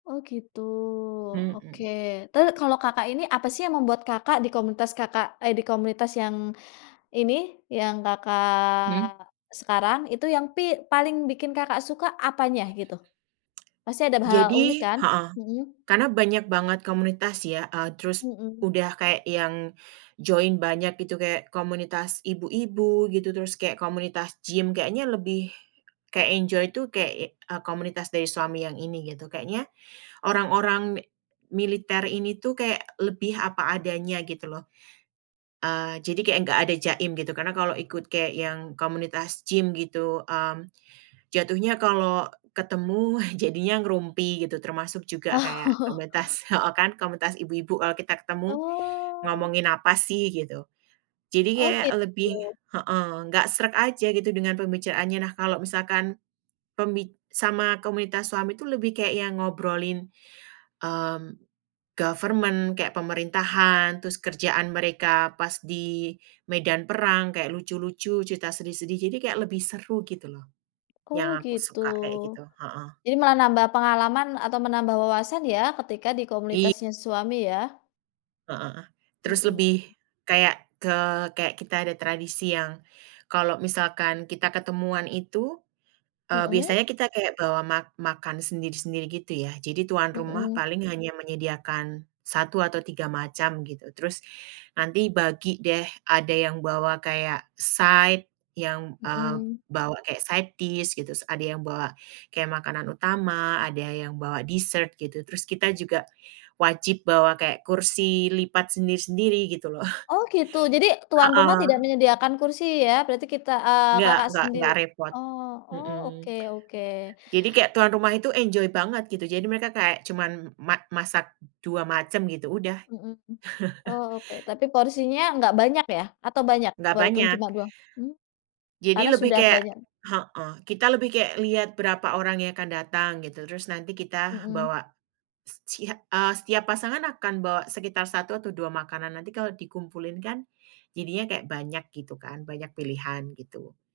Oh, gitu. Oke, Mhm. terus kalau Kakak ini, apa sih yang membuat Kakak di komunitas Kakak, eee, di komunitas yang, ini, yang Mmm. Kakak sekarang, itu yang, pi paling bikin Kakak suka, apanya gitu? Pasti ada be hal-hal unik Jadi kan? heeh, Mhm. karena banyak banget komunitas ya, eee, terus Mhm. udah kayak yang join banyak itu, kayak komunitas ibu-ibu gitu, terus kayak komunitas gym, kayaknya lebih kayak enjoy tu, kayak, eee, komunitas dari suami yang ini gitu, kayaknya orang-orang mi militer ini tuh, kayak lebih apa adanya gitu loh. Eee, jadi kek enggak ada jaim gitu, karena kalau ikut kek yang komunitas gym gitu, mmm, jatuhnya kalo ketemu, jadinya ngerumpi, gitu, termasuk juga Oh. kayak komunitas heeh kan, komunitas ibu-ibu kalau kita ketemu, Oh. ngomongin apa sih, gitu. Jadi Oh kayak gitu. lebih heeh, enggak sreg aja gitu dengan pembicaraannya. Nah kalau misalkan, pembi sama komunitas suami tu lebih kayak yang ngobrolin, mmm, government, kayak pemerintahan, terus kerjaan mereka pas di medan perang, kayak lucu-lucu, cerita sedih-sedih, jadi kayak lebih seru gitu loh. Oh Yang aku gitu. suka kayak gitu. Heeh. Jadi malah nambah pengalaman atau menambah wawasan ya, ketika di Iy komunitasnya suami ya. Heeh, terus Mhm. lebih, kayak ke kayak kita ada tradisi yang, kalau misalkan kita ketemuan itu, eee, Mhm. biasanya kita kayak bawa ma makan sendiri-sendiri gitu ya. Jadi tuan rumah Mhm. paling hanya menyediakan 1 atau 3 macam gitu, terus nanti bagi deh, ada yang bawa kayak side, yang, eee, Mhm. bawa kayak side dish gitu, ada yang bawa kayak makanan utama, ada yang bawa dessert gitu, terus kita juga wajib bawa kayak kursi lipat sendiri-sendiri gitu loh. Oh gitu? Jadi tuan rumah tidak Heeh. menyediakan kursi ya, berarti kita, eee, Nggak Kakak nggak sendiri nggak repot. oh oh, Heeh. oke oke. Jadi kayak tuan rumah itu enjoy banget gitu, jadi mereka kayak cuman ma masak 2 macem gitu, udah. Mhm. Oh, oke, tapi porsinya nggak banyak ya? Atau banyak? Nggak Walaupun banyak. cuma 2 mmm? Jadi Karena lebih sudah kayak banyak heeh, kita lebih kayak lihat berapa orang yang akan datang gitu, terus nanti kita Mhm. bawa, secia eee, setiap pasangan akan bawa sekitar 1 atau 2 makanan, nanti kalau dikumpulin kan, jadinya kayak banyak gitu kan, banyak pilihan gitu.